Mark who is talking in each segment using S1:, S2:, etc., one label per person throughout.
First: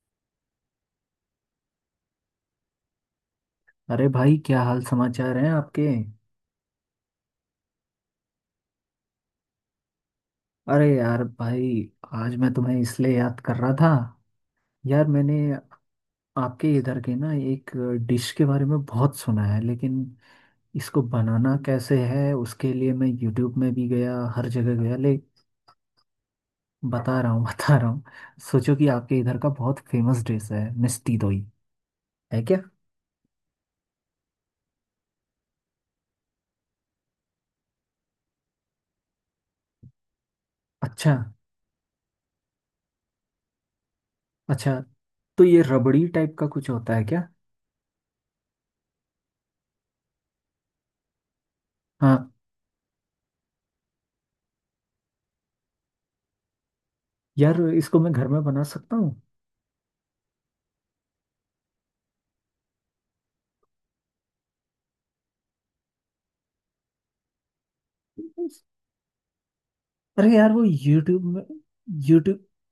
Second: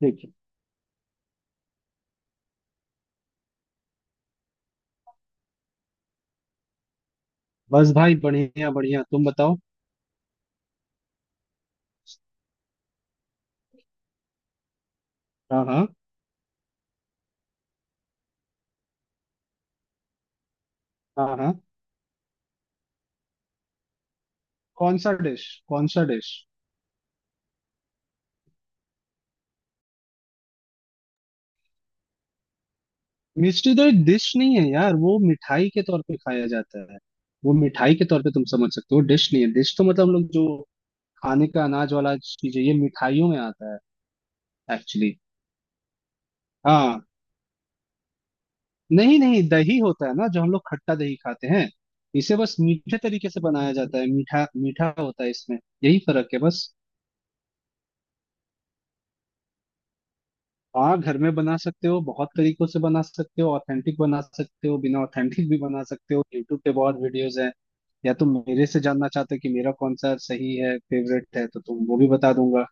S1: ठीक है।
S2: अरे भाई, क्या हाल समाचार हैं आपके।
S1: बस भाई, बढ़िया बढ़िया, तुम बताओ।
S2: अरे यार भाई, आज मैं तुम्हें इसलिए याद कर रहा था। यार मैंने
S1: हाँ हाँ,
S2: आपके इधर के ना एक डिश के बारे में बहुत सुना है, लेकिन इसको
S1: हाँ हाँ।
S2: बनाना कैसे है उसके लिए मैं यूट्यूब में भी गया, हर जगह गया
S1: कौन सा
S2: ले
S1: डिश, कौन सा डिश?
S2: बता रहा हूँ बता रहा हूँ। सोचो कि आपके इधर का बहुत फेमस डिश है मिष्टी दोई, है क्या।
S1: मिस्ट्री तो एक डिश नहीं है यार, वो मिठाई के तौर पे खाया जाता है। वो मिठाई के तौर पे तुम समझ सकते हो, डिश नहीं है। डिश तो मतलब हम लोग जो
S2: अच्छा,
S1: खाने का अनाज वाला चीज है, ये मिठाइयों में आता
S2: अच्छा।
S1: है एक्चुअली।
S2: तो ये रबड़ी टाइप का कुछ होता है
S1: हाँ,
S2: क्या।
S1: नहीं नहीं, दही होता है ना, जो हम लोग खट्टा दही खाते हैं।
S2: हाँ,
S1: इसे बस मीठे तरीके से बनाया जाता है, मीठा मीठा होता है इसमें। यही फर्क है बस।
S2: यार इसको मैं घर में बना सकता
S1: हाँ, घर में बना सकते हो, बहुत तरीकों से बना सकते हो, ऑथेंटिक बना सकते हो, बिना ऑथेंटिक भी बना सकते हो, यूट्यूब पे बहुत वीडियोस हैं। या तुम
S2: हूँ।
S1: मेरे से जानना चाहते हो कि मेरा कौन सा
S2: अरे यार
S1: सही
S2: वो
S1: है, फेवरेट है, तो तुम, वो भी बता
S2: यूट्यूब
S1: दूंगा।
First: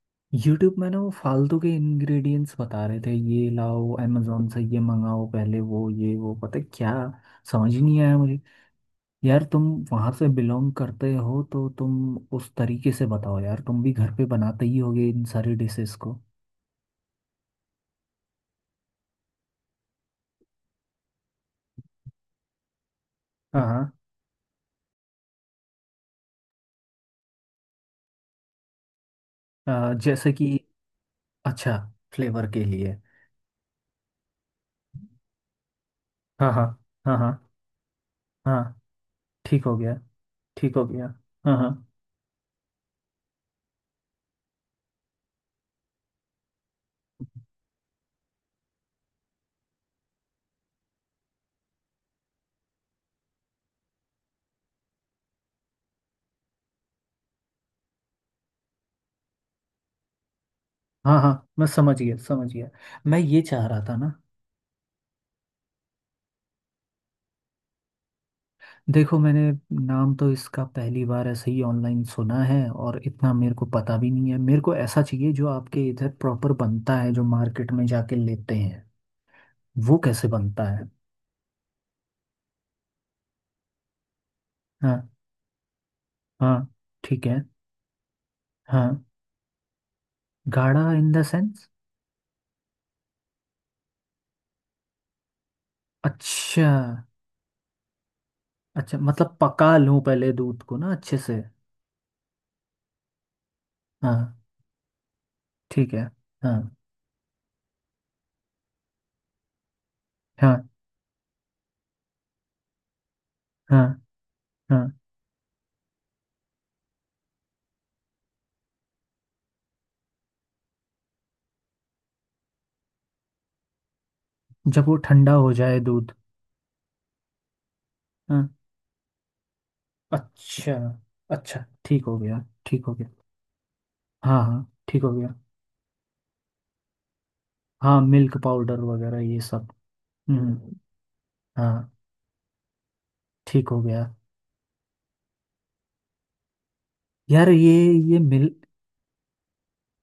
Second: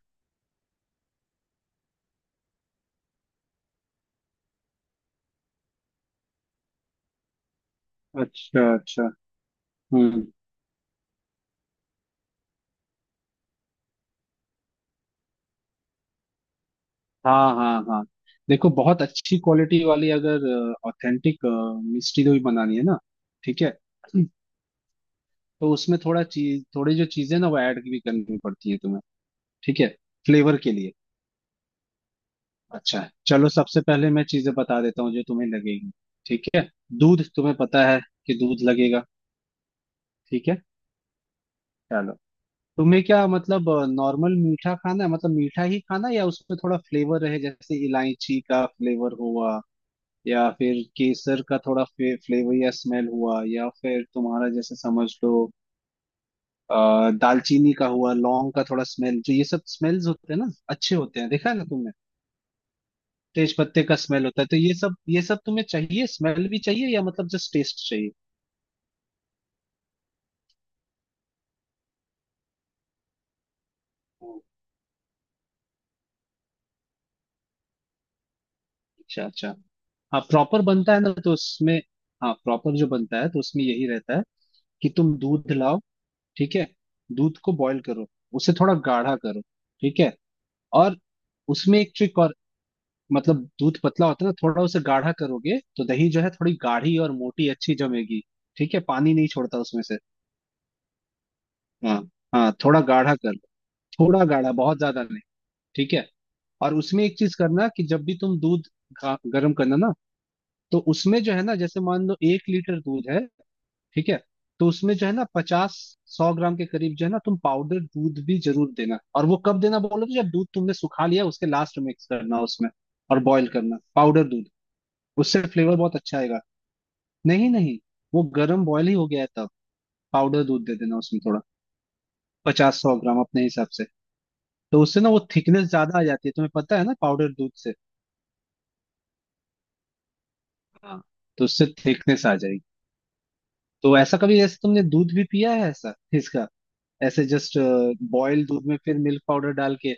S2: यूट्यूब में ना वो फालतू के इंग्रेडिएंट्स बता रहे थे, ये लाओ अमेजोन से, ये मंगाओ पहले, वो ये वो, पता है क्या, समझ ही नहीं आया मुझे।
S1: अच्छा अच्छा।
S2: यार तुम वहां
S1: हम्म
S2: से बिलोंग करते हो तो तुम उस तरीके से बताओ यार, तुम भी घर पे बनाते ही होगे इन सारी डिशेस को।
S1: हाँ हाँ हाँ। देखो, बहुत अच्छी क्वालिटी वाली अगर ऑथेंटिक मिष्टी दही बनानी है ना,
S2: हाँ
S1: ठीक है,
S2: हाँ।
S1: तो उसमें थोड़ा चीज, थोड़ी जो चीजें ना, वो ऐड भी करनी पड़ती है तुम्हें। ठीक है,
S2: जैसे कि
S1: फ्लेवर के लिए।
S2: अच्छा, फ्लेवर के लिए।
S1: अच्छा, चलो सबसे पहले मैं चीजें बता देता हूँ जो तुम्हें लगेगी।
S2: हाँ
S1: ठीक
S2: हाँ
S1: है,
S2: हाँ
S1: दूध,
S2: हाँ
S1: तुम्हें पता है कि
S2: हाँ,
S1: दूध लगेगा।
S2: ठीक हो गया,
S1: ठीक है,
S2: ठीक हो गया। हाँ हाँ
S1: चलो। तुम्हें क्या, मतलब नॉर्मल मीठा खाना है, मतलब मीठा ही खाना है, या उसमें थोड़ा फ्लेवर रहे, जैसे इलायची का फ्लेवर हुआ, या फिर केसर का थोड़ा फ्लेवर या स्मेल हुआ, या फिर तुम्हारा, जैसे समझ लो, दालचीनी का हुआ, लौंग का थोड़ा स्मेल, जो ये सब स्मेल्स होते हैं ना अच्छे
S2: हाँ
S1: होते
S2: हाँ,
S1: हैं, देखा है
S2: मैं
S1: ना तुमने।
S2: समझ गया, समझ गया। मैं ये
S1: तेज
S2: चाह रहा
S1: पत्ते
S2: था
S1: का
S2: ना।
S1: स्मेल होता है। तो ये सब, ये सब तुम्हें चाहिए? स्मेल भी चाहिए या मतलब जस्ट टेस्ट चाहिए?
S2: देखो मैंने नाम तो इसका पहली बार ऐसे ही ऑनलाइन सुना है, और इतना मेरे को पता भी नहीं है।
S1: हम्म,
S2: मेरे को ऐसा चाहिए जो आपके इधर प्रॉपर बनता है, जो मार्केट में जाके लेते हैं।
S1: अच्छा अच्छा।
S2: वो
S1: हाँ
S2: कैसे बनता
S1: प्रॉपर
S2: है।
S1: बनता है ना, तो उसमें, हाँ प्रॉपर जो बनता है तो उसमें यही रहता है कि
S2: हाँ
S1: तुम दूध लाओ।
S2: हाँ।
S1: ठीक है,
S2: ठीक है।
S1: दूध को बॉईल करो, उसे थोड़ा
S2: हाँ,
S1: गाढ़ा करो। ठीक है,
S2: गाढ़ा
S1: और
S2: इन द सेंस।
S1: उसमें एक ट्रिक और, मतलब दूध पतला होता है ना, थोड़ा उसे गाढ़ा करोगे तो दही जो है थोड़ी
S2: अच्छा,
S1: गाढ़ी और मोटी अच्छी जमेगी। ठीक है,
S2: अच्छा
S1: पानी नहीं
S2: मतलब
S1: छोड़ता
S2: पका
S1: उसमें
S2: लूं
S1: से।
S2: पहले दूध को ना अच्छे से।
S1: हाँ हाँ, थोड़ा गाढ़ा कर लो,
S2: हाँ,
S1: थोड़ा गाढ़ा, बहुत ज्यादा नहीं।
S2: ठीक
S1: ठीक
S2: है।
S1: है।
S2: हाँ
S1: और उसमें एक चीज करना, कि जब भी तुम दूध गर्म करना ना,
S2: हाँ
S1: तो उसमें जो है ना, जैसे मान लो 1 लीटर दूध है,
S2: हाँ
S1: ठीक है, तो
S2: हाँ।
S1: उसमें जो है ना, 50 100 ग्राम के करीब जो है ना, तुम पाउडर दूध भी जरूर देना। और वो कब देना बोलो तो, जब दूध तुमने सुखा लिया उसके लास्ट में मिक्स करना उसमें, और बॉईल करना पाउडर दूध,
S2: जब वो ठंडा
S1: उससे
S2: हो जाए
S1: फ्लेवर बहुत
S2: दूध।
S1: अच्छा आएगा। नहीं नहीं, वो
S2: हाँ,
S1: गर्म बॉईल ही हो गया है तब पाउडर दूध
S2: अच्छा,
S1: दे देना उसमें थोड़ा,
S2: अच्छा ठीक हो गया, ठीक
S1: पचास
S2: हो
S1: सौ
S2: गया।
S1: ग्राम अपने हिसाब से।
S2: हाँ हाँ,
S1: तो
S2: ठीक
S1: उससे
S2: हो
S1: ना वो
S2: गया।
S1: थिकनेस ज्यादा आ जाती है, तुम्हें पता है ना, पाउडर दूध से।
S2: हाँ, मिल्क पाउडर वगैरह ये सब। हम्म।
S1: हाँ, तो उससे
S2: हाँ,
S1: थिकनेस आ जाएगी।
S2: ठीक हो
S1: तो
S2: गया।
S1: ऐसा, कभी जैसे तुमने दूध भी पिया है ऐसा, इसका ऐसे
S2: यार
S1: जस्ट
S2: ये मिल
S1: बॉइल्ड दूध में फिर मिल्क पाउडर डाल के।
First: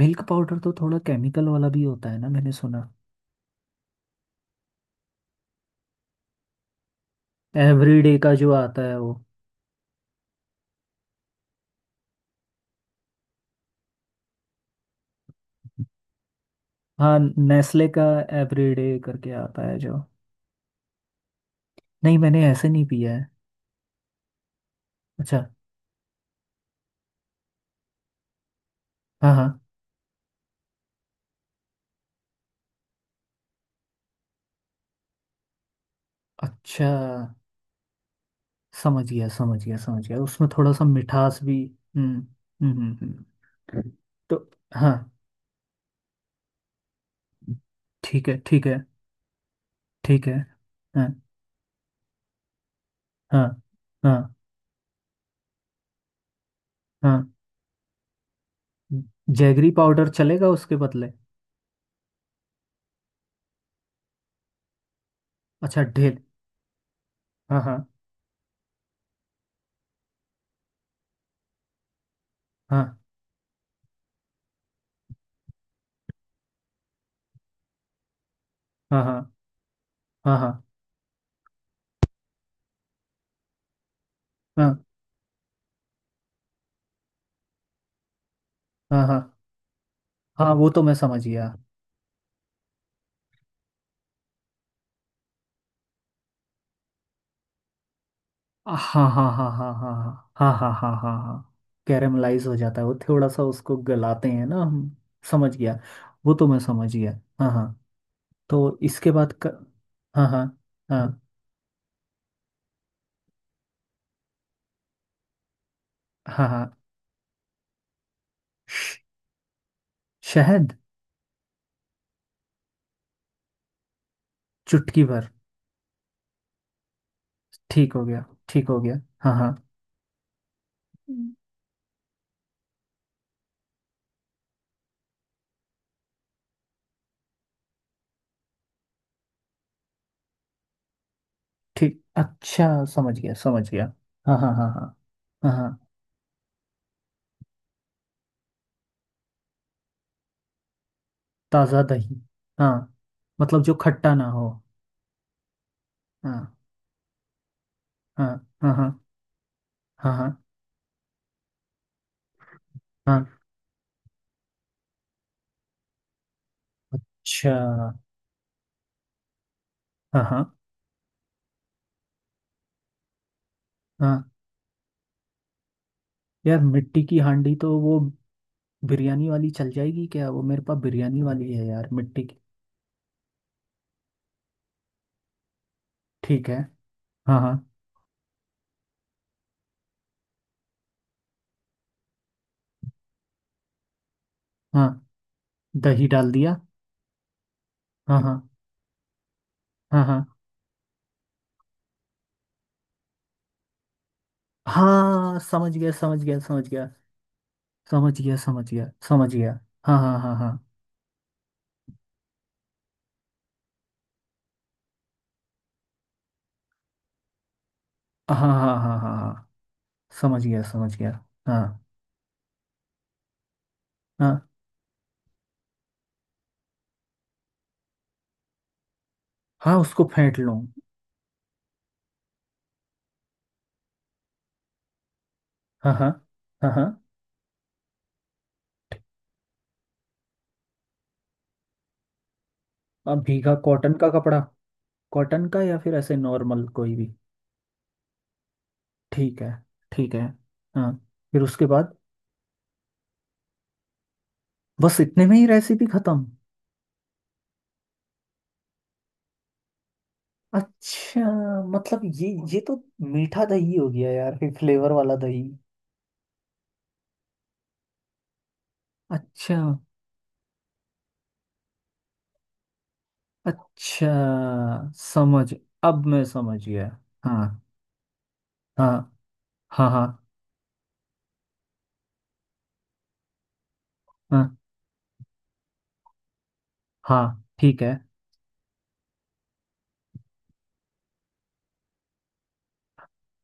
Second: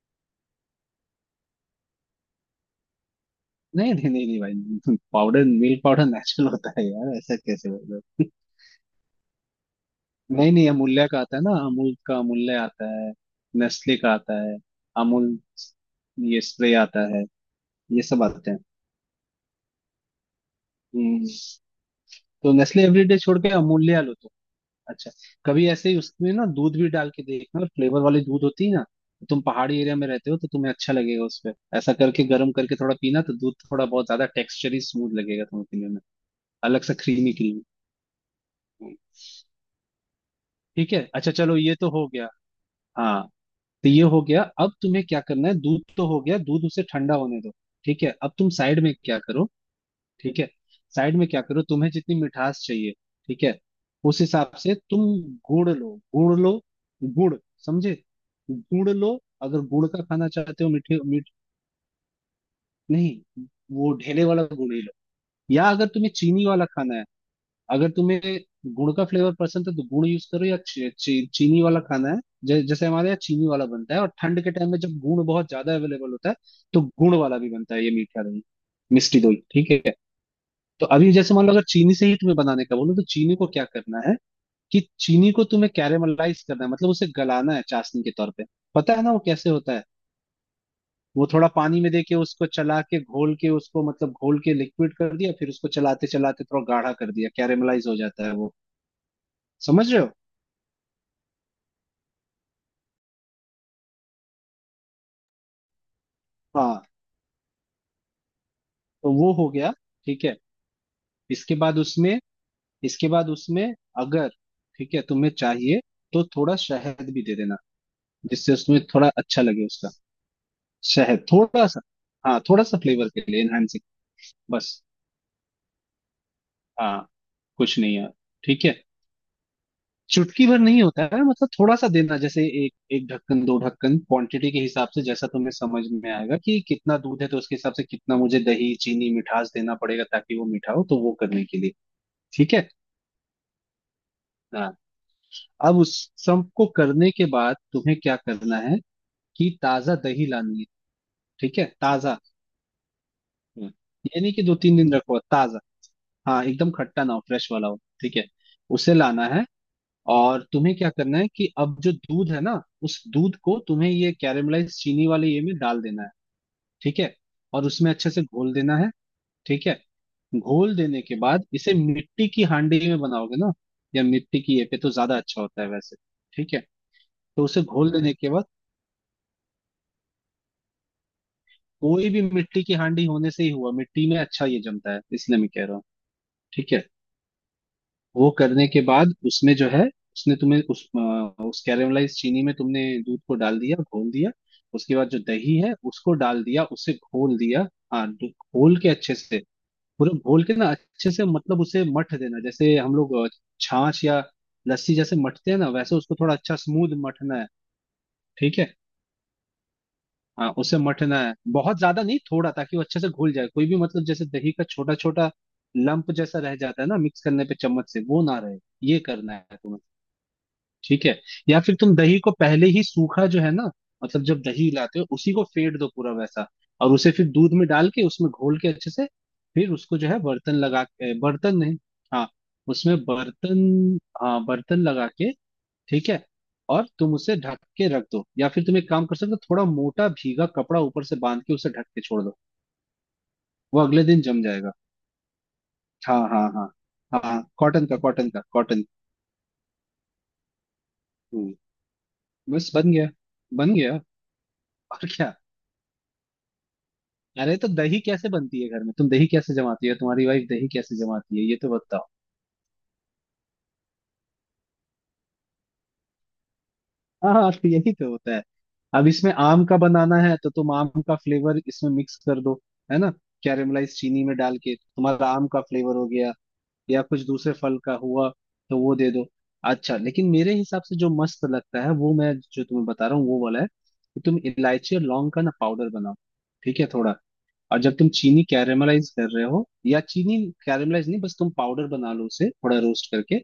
S2: मिल्क पाउडर तो थोड़ा केमिकल वाला भी होता है ना, मैंने सुना
S1: नहीं नहीं नहीं नहीं भाई पाउडर, मिल्क पाउडर नेचुरल होता है यार, ऐसा कैसे बोल रहे
S2: एवरीडे का जो आता है वो।
S1: हो। नहीं नहीं, अमूल्य का आता है ना, अमूल का अमूल्य आता है, नेस्ले का आता है, अमूल, ये स्प्रे आता
S2: हाँ,
S1: है,
S2: नेस्ले
S1: ये
S2: का
S1: सब आते हैं।
S2: एवरीडे करके आता है जो।
S1: हम्म,
S2: नहीं, मैंने
S1: तो
S2: ऐसे
S1: नेस्ले
S2: नहीं पिया
S1: एवरीडे
S2: है।
S1: छोड़ के अमूल्य लो। अच्छा,
S2: अच्छा।
S1: कभी ऐसे ही उसमें ना दूध भी डाल के देखना, फ्लेवर वाली दूध होती है ना।
S2: हाँ
S1: तुम
S2: हाँ।
S1: पहाड़ी एरिया में रहते हो, तो तुम्हें अच्छा लगेगा, उसपे ऐसा करके, गर्म करके थोड़ा पीना, तो दूध थोड़ा बहुत ज्यादा टेक्सचरी स्मूथ लगेगा तुम्हें पीने में, अलग
S2: अच्छा,
S1: सा, क्रीमी क्रीमी।
S2: समझ गया, समझ गया, समझ गया, उसमें थोड़ा सा
S1: ठीक है, अच्छा,
S2: मिठास
S1: चलो
S2: भी।
S1: ये तो हो
S2: हम्म
S1: गया।
S2: हम्म।
S1: हाँ, तो
S2: हम्म।
S1: ये हो गया।
S2: तो
S1: अब
S2: हाँ
S1: तुम्हें क्या करना है, दूध तो हो गया, दूध उसे ठंडा होने दो। ठीक है,
S2: ठीक
S1: अब
S2: है,
S1: तुम
S2: ठीक है,
S1: साइड में क्या करो।
S2: ठीक है।
S1: ठीक है,
S2: हाँ
S1: साइड में क्या करो, तुम्हें जितनी मिठास चाहिए, ठीक
S2: हाँ
S1: है,
S2: हाँ
S1: उस हिसाब से तुम गुड़ लो, गुड़ लो,
S2: हाँ।
S1: गुड़, समझे, गुड़ लो। अगर
S2: जैगरी
S1: गुड़ का
S2: पाउडर
S1: खाना
S2: चलेगा
S1: चाहते हो,
S2: उसके
S1: मीठे
S2: बदले।
S1: मीठ, नहीं, वो ढेले वाला गुड़ ही लो। या
S2: अच्छा
S1: अगर तुम्हें
S2: ढेल,
S1: चीनी वाला खाना है,
S2: हाँ हाँ।
S1: अगर तुम्हें गुड़ का फ्लेवर पसंद है तो गुड़ यूज करो, या ची, ची, चीनी वाला खाना है। जैसे
S2: हाँ
S1: हमारे यहाँ चीनी वाला बनता है, और ठंड के टाइम में जब गुड़ बहुत ज्यादा अवेलेबल होता है तो गुड़ वाला भी बनता है ये मीठा दही,
S2: हाँ हाँ
S1: मिष्टी दही। ठीक है,
S2: हाँ हाँ
S1: तो अभी जैसे मान लो, अगर चीनी से ही तुम्हें बनाने का बोलो, तो चीनी को क्या करना है कि चीनी को तुम्हें कैरेमलाइज करना है, मतलब उसे गलाना है चाशनी के तौर पे, पता
S2: हाँ
S1: है
S2: हाँ
S1: ना वो
S2: हाँ
S1: कैसे होता है।
S2: हाँ। वो तो मैं समझ
S1: वो थोड़ा
S2: गया।
S1: पानी में देके, उसको चला के, घोल के उसको, मतलब घोल के लिक्विड कर दिया, फिर उसको चलाते चलाते थोड़ा गाढ़ा कर दिया, कैरेमलाइज हो जाता है वो।
S2: हाँ हाँ हाँ हाँ
S1: समझ रहे हो?
S2: हाँ हाँ हाँ हाँ हाँ हाँ हाँ। कैरेमलाइज हो जाता है वो, थोड़ा सा उसको गलाते हैं ना हम। समझ गया, वो तो मैं
S1: हाँ,
S2: समझ गया। हाँ हाँ। तो
S1: तो
S2: इसके
S1: वो
S2: बाद क
S1: हो गया। ठीक
S2: हाँ
S1: है,
S2: हाँ हाँ
S1: इसके बाद उसमें, इसके बाद उसमें, अगर, ठीक है, तुम्हें चाहिए तो
S2: हाँ
S1: थोड़ा
S2: हाँ।
S1: शहद भी दे देना, जिससे उसमें
S2: श-
S1: थोड़ा अच्छा लगे उसका,
S2: शहद,
S1: शहद थोड़ा सा। हाँ, थोड़ा सा, फ्लेवर के लिए एनहांसिंग बस।
S2: चुटकी भर।
S1: हाँ, कुछ
S2: ठीक
S1: नहीं
S2: हो
S1: है।
S2: गया,
S1: ठीक
S2: ठीक
S1: है,
S2: हो गया। हाँ हाँ।
S1: चुटकी भर नहीं होता है, मतलब थोड़ा सा देना, जैसे एक एक ढक्कन दो ढक्कन, क्वांटिटी के हिसाब से, जैसा तुम्हें समझ में आएगा कि कितना दूध है, तो उसके हिसाब से कितना मुझे दही, चीनी, मिठास देना पड़ेगा, ताकि वो मीठा हो, तो वो करने के लिए।
S2: ठीक,
S1: ठीक है,
S2: अच्छा, समझ गया, समझ गया। हाँ हाँ हाँ
S1: हाँ।
S2: हाँ हाँ
S1: अब
S2: हाँ।
S1: उस सबको करने के बाद तुम्हें क्या करना है, कि ताजा दही लानी है। ठीक है,
S2: ताज़ा
S1: ताजा।
S2: दही, हाँ, मतलब
S1: हम्म।
S2: जो खट्टा
S1: ये
S2: ना
S1: नहीं कि
S2: हो।
S1: 2 3 दिन रखो, ताजा। हाँ,
S2: हाँ
S1: एकदम खट्टा ना हो, फ्रेश वाला हो। ठीक है,
S2: हाँ हाँ। हाँ
S1: उसे लाना है।
S2: हाँ हाँ
S1: और तुम्हें क्या करना है, कि अब जो दूध है ना, उस
S2: हाँ।
S1: दूध को तुम्हें ये कैरामलाइज चीनी वाले ये में डाल देना है। ठीक है,
S2: अच्छा।
S1: और उसमें अच्छे से घोल देना है। ठीक है,
S2: हाँ हाँ
S1: घोल देने के बाद, इसे मिट्टी की हांडी में बनाओगे ना, या
S2: हाँ।
S1: मिट्टी की ये पे, तो ज्यादा अच्छा होता है वैसे। ठीक है,
S2: यार मिट्टी की
S1: तो
S2: हांडी
S1: उसे
S2: तो
S1: घोल
S2: वो
S1: देने के बाद,
S2: बिरयानी वाली चल जाएगी क्या, वो मेरे पास बिरयानी वाली है यार
S1: कोई भी
S2: मिट्टी की।
S1: मिट्टी की हांडी होने से ही हुआ, मिट्टी में अच्छा ये जमता है, इसलिए मैं कह रहा हूँ।
S2: ठीक है।
S1: ठीक है,
S2: हाँ हाँ।
S1: वो करने के बाद उसमें जो है, उसने तुम्हें उस उस कैरामलाइज चीनी में तुमने दूध को डाल दिया, घोल दिया।
S2: हाँ,
S1: उसके बाद जो दही है
S2: दही
S1: उसको
S2: डाल
S1: डाल
S2: दिया।
S1: दिया, उसे घोल दिया। हाँ
S2: हाँ
S1: दू-
S2: हाँ
S1: घोल के अच्छे से,
S2: हाँ
S1: पूरा
S2: हाँ
S1: घोल के ना अच्छे से, मतलब उसे मठ देना, जैसे हम लोग छाछ या लस्सी जैसे
S2: हाँ।
S1: मठते हैं ना,
S2: समझ गया,
S1: वैसे उसको
S2: समझ
S1: थोड़ा
S2: गया,
S1: अच्छा
S2: समझ गया,
S1: स्मूथ मठना है।
S2: समझ गया,
S1: ठीक है,
S2: समझ गया, समझ गया। हाँ हाँ हाँ
S1: हाँ,
S2: हाँ
S1: उसे मठना है, बहुत ज्यादा नहीं, थोड़ा, ताकि वो अच्छे से घुल जाए। कोई भी मतलब, जैसे दही का छोटा छोटा लंप जैसा रह जाता है ना मिक्स करने पे चम्मच से, वो
S2: हाँ
S1: ना रहे,
S2: हाँ हाँ हाँ
S1: ये करना
S2: हाँ।
S1: है तुम्हें।
S2: समझ गया, समझ
S1: ठीक
S2: गया।
S1: है, या फिर
S2: हाँ।
S1: तुम दही को पहले ही सूखा, जो है ना, मतलब जब
S2: हाँ,
S1: दही लाते हो, उसी को फेट दो पूरा वैसा, और उसे फिर दूध में डाल के, उसमें घोल के अच्छे से, फिर
S2: हाँ,
S1: उसको
S2: उसको
S1: जो है
S2: फेंट लो।
S1: बर्तन लगा के, बर्तन नहीं, हाँ उसमें बर्तन, हाँ बर्तन लगा के।
S2: हाँ हाँ
S1: ठीक है,
S2: हाँ
S1: और
S2: हाँ।
S1: तुम उसे ढक के रख दो, या फिर तुम एक काम कर सकते हो, थोड़ा मोटा भीगा कपड़ा ऊपर से बांध के उसे ढक के छोड़ दो,
S2: अब भीगा
S1: वो
S2: कॉटन
S1: अगले
S2: का
S1: दिन
S2: कपड़ा,
S1: जम जाएगा।
S2: कॉटन का या फिर ऐसे
S1: हाँ हाँ, हाँ
S2: नॉर्मल कोई भी।
S1: हाँ हाँ, कॉटन का, कॉटन का, कॉटन।
S2: ठीक है, ठीक है। हाँ। फिर
S1: हम्म,
S2: उसके बाद
S1: बस बन गया, बन गया,
S2: बस
S1: और
S2: इतने
S1: क्या।
S2: में ही रेसिपी खत्म।
S1: अरे तो दही कैसे बनती है घर में? तुम दही कैसे जमाती हो, तुम्हारी वाइफ दही कैसे
S2: अच्छा
S1: जमाती है, ये तो
S2: मतलब
S1: बताओ।
S2: ये तो मीठा दही हो गया यार, फिर फ्लेवर वाला दही।
S1: हाँ हाँ, तो यही तो होता है। अब इसमें
S2: अच्छा,
S1: आम का बनाना है तो तुम आम का फ्लेवर इसमें मिक्स कर दो, है ना, कैरेमलाइज
S2: अच्छा,
S1: चीनी में डाल के तुम्हारा आम
S2: समझ,
S1: का फ्लेवर हो
S2: अब मैं
S1: गया,
S2: समझ गया।
S1: या कुछ दूसरे
S2: हाँ
S1: फल का हुआ तो वो दे
S2: हाँ
S1: दो।
S2: हाँ।
S1: अच्छा,
S2: हाँ
S1: लेकिन मेरे हिसाब से जो मस्त लगता है, वो मैं जो तुम्हें बता रहा हूँ वो वाला है, कि तुम
S2: हाँ
S1: इलायची और लौंग का ना पाउडर बनाओ। ठीक है, थोड़ा।
S2: हाँ,
S1: और
S2: ठीक
S1: जब
S2: है।
S1: तुम चीनी कैरेमलाइज कर रहे हो, या चीनी कैरेमलाइज नहीं, बस तुम पाउडर बना लो उसे थोड़ा रोस्ट करके,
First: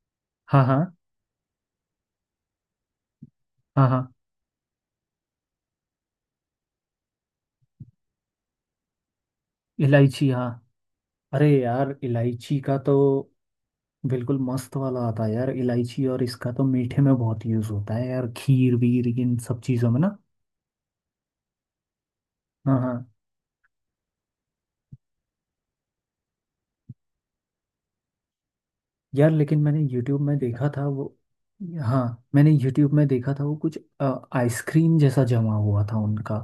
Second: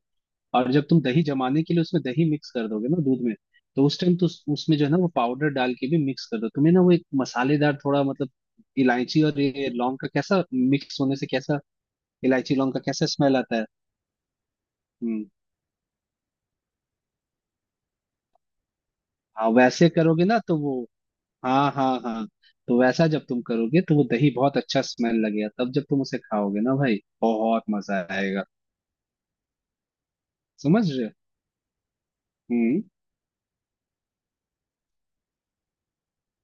S2: हाँ
S1: और
S2: हाँ
S1: जब तुम दही जमाने के लिए उसमें दही मिक्स कर दोगे ना दूध में, तो
S2: हाँ
S1: उस
S2: हाँ।
S1: टाइम तो उसमें जो है ना वो पाउडर डाल के भी मिक्स कर दो, तुम्हें ना वो एक मसालेदार थोड़ा, मतलब इलायची और ये लौंग का
S2: इलायची,
S1: कैसा,
S2: हाँ।
S1: मिक्स होने से
S2: अरे
S1: कैसा,
S2: यार
S1: इलायची
S2: इलायची
S1: लौंग
S2: का
S1: का
S2: तो
S1: कैसा स्मेल आता है।
S2: बिल्कुल मस्त वाला आता
S1: हम्म
S2: है यार, इलायची और इसका तो मीठे में बहुत यूज होता है यार, खीर वीर इन
S1: हाँ,
S2: सब
S1: वैसे
S2: चीजों में ना।
S1: करोगे ना तो वो, हाँ हाँ हाँ।
S2: हाँ
S1: तो
S2: हाँ।
S1: वैसा जब तुम करोगे तो वो दही बहुत अच्छा स्मेल लगेगा, तब जब तुम उसे खाओगे ना भाई, बहुत मजा आएगा।
S2: यार लेकिन मैंने YouTube में देखा
S1: समझ
S2: था वो,
S1: रहे हो?
S2: हाँ, मैंने
S1: हम्म
S2: YouTube में देखा था वो कुछ आइसक्रीम जैसा जमा हुआ था उनका,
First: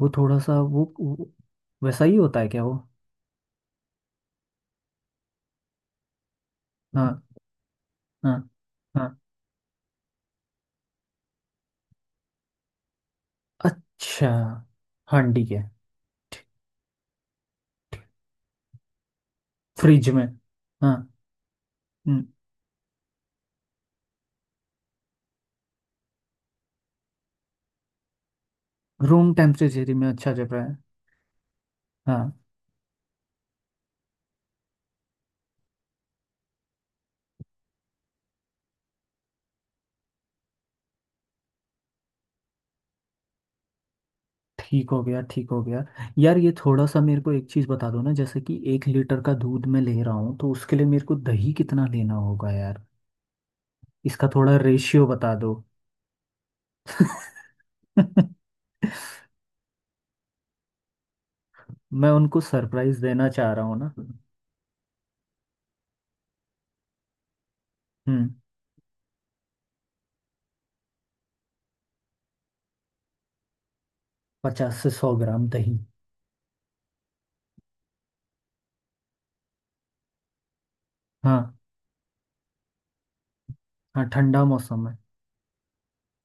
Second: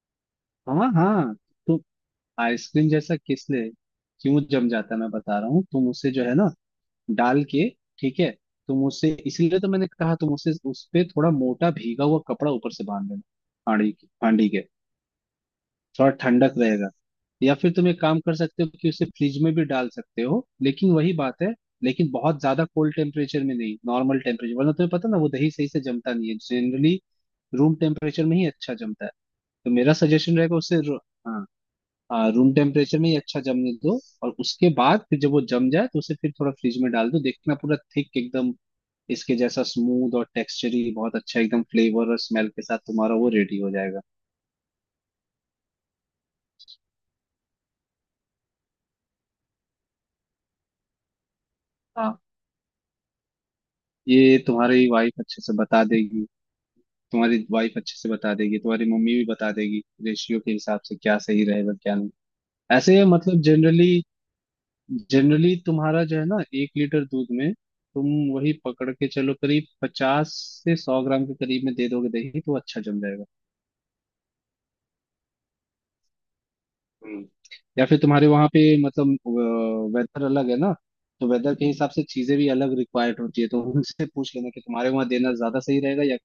S2: वो थोड़ा सा
S1: हाँ
S2: वो
S1: हाँ। तो
S2: वैसा ही होता है क्या वो।
S1: आइसक्रीम जैसा किसले, क्यों जम जाता है मैं बता रहा हूँ। तुम उसे जो है ना,
S2: हाँ
S1: डाल के, ठीक है,
S2: हाँ
S1: तुम
S2: हाँ।
S1: उसे, इसीलिए तो मैंने कहा, तुम उसे उस पे थोड़ा मोटा भीगा हुआ कपड़ा ऊपर से बांध लेना, हांडी की,
S2: अच्छा,
S1: हांडी के,
S2: हाँ ठीक है।
S1: थोड़ा ठंडक रहेगा। या फिर तुम एक काम कर सकते हो कि उसे फ्रिज में भी डाल
S2: फ्रिज
S1: सकते
S2: में,
S1: हो, लेकिन
S2: हाँ।
S1: वही बात है, लेकिन
S2: हम्म,
S1: बहुत ज्यादा कोल्ड टेम्परेचर में नहीं, नॉर्मल टेम्परेचर, वरना तुम्हें पता ना वो दही सही से जमता नहीं है जनरली, रूम टेम्परेचर में ही अच्छा जमता है।
S2: रूम
S1: तो मेरा
S2: टेम्परेचर में अच्छा
S1: सजेशन
S2: जम
S1: रहेगा
S2: रहा है।
S1: हाँ, हाँ,
S2: हाँ,
S1: रूम टेम्परेचर में ही अच्छा जमने दो, और उसके बाद फिर जब वो जम जाए तो उसे फिर थोड़ा फ्रिज में डाल दो, देखना पूरा थिक एकदम इसके जैसा स्मूथ और टेक्सचरी, बहुत अच्छा एकदम, फ्लेवर और स्मेल के साथ तुम्हारा वो रेडी हो जाएगा।
S2: ठीक हो गया, ठीक हो गया। यार ये थोड़ा सा मेरे को एक चीज़ बता दो ना, जैसे कि 1 लीटर का दूध मैं ले रहा हूँ, तो उसके लिए मेरे को दही कितना लेना
S1: हाँ,
S2: होगा यार, इसका
S1: ये
S2: थोड़ा
S1: तुम्हारी
S2: रेशियो
S1: वाइफ
S2: बता
S1: अच्छे से
S2: दो।
S1: बता देगी, तुम्हारी वाइफ अच्छे से बता देगी, तुम्हारी मम्मी भी बता देगी रेशियो के हिसाब से क्या सही रहेगा क्या
S2: मैं
S1: नहीं।
S2: उनको सरप्राइज
S1: ऐसे,
S2: देना
S1: मतलब
S2: चाह रहा हूँ ना।
S1: जनरली, जनरली तुम्हारा जो है ना, 1 लीटर दूध में तुम
S2: हम्म,
S1: वही पकड़ के चलो, करीब 50 से 100 ग्राम के करीब में दे दोगे दही, तो अच्छा जम जाएगा।
S2: 50 से 100 ग्राम दही।
S1: हम्म या फिर तुम्हारे वहां पे, मतलब वेदर अलग है ना, तो वेदर
S2: हाँ
S1: के हिसाब से चीजें भी अलग रिक्वायर्ड होती है, तो
S2: हाँ,
S1: उनसे पूछ
S2: ठंडा
S1: लेना कि
S2: मौसम
S1: तुम्हारे
S2: है।
S1: वहां देना ज्यादा सही रहेगा या,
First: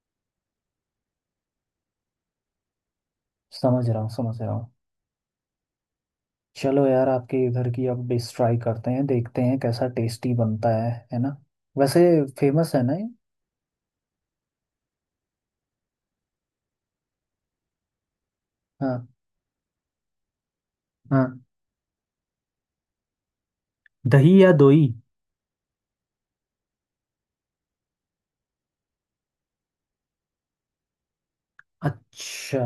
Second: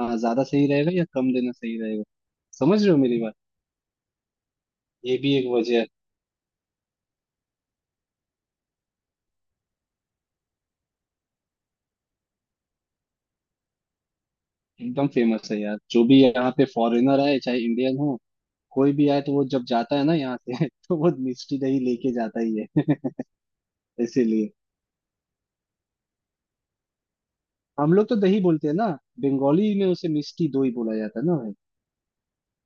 S1: हाँ, ज्यादा सही रहेगा या कम देना सही रहेगा। समझ रहे हो मेरी बात?
S2: समझ रहा हूँ, समझ रहा हूँ।
S1: ये भी एक वजह है।
S2: चलो यार, आपके इधर की अब डिश ट्राई करते हैं, देखते हैं कैसा टेस्टी बनता है ना। वैसे फेमस है ना ये।
S1: एकदम फेमस है यार, जो भी यहाँ पे फॉरेनर आए, चाहे इंडियन हो, कोई
S2: हाँ
S1: भी आए तो वो जब जाता है ना यहाँ से तो वो
S2: हाँ।
S1: मिष्टी दही लेके जाता ही है
S2: दही
S1: इसीलिए,
S2: या दोई।
S1: हम लोग तो दही बोलते हैं ना, बंगाली में उसे मिष्टी दोई बोला जाता है ना भाई,
S2: अच्छा,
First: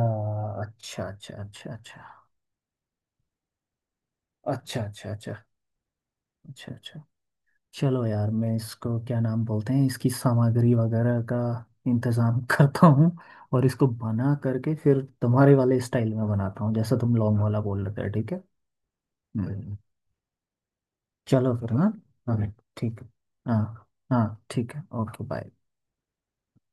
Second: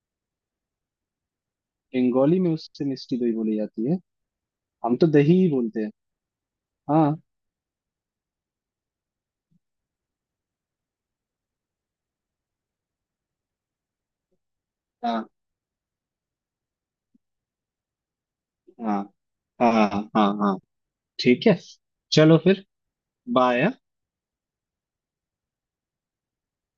S2: अच्छा, अच्छा, अच्छा, अच्छा,
S1: बंगाली में उससे मिष्टी दोई बोली जाती है।
S2: अच्छा,
S1: हम तो
S2: अच्छा, अच्छा,
S1: दही ही बोलते हैं।
S2: अच्छा, अच्छा।
S1: हाँ
S2: चलो यार, मैं इसको क्या नाम बोलते हैं इसकी सामग्री वगैरह का इंतजाम करता हूँ, और इसको बना करके फिर
S1: हाँ,
S2: तुम्हारे वाले स्टाइल में बनाता हूँ, जैसा तुम लॉन्ग वाला बोल रहे थे, ठीक है।
S1: हाँ हाँ
S2: हम्म,
S1: हाँ, हाँ हाँ, ठीक
S2: चलो
S1: है।
S2: फिर, हाँ। हाँ
S1: चलो फिर,
S2: ठीक है।
S1: बाय।
S2: हाँ हाँ, ठीक है, ओके, बाय।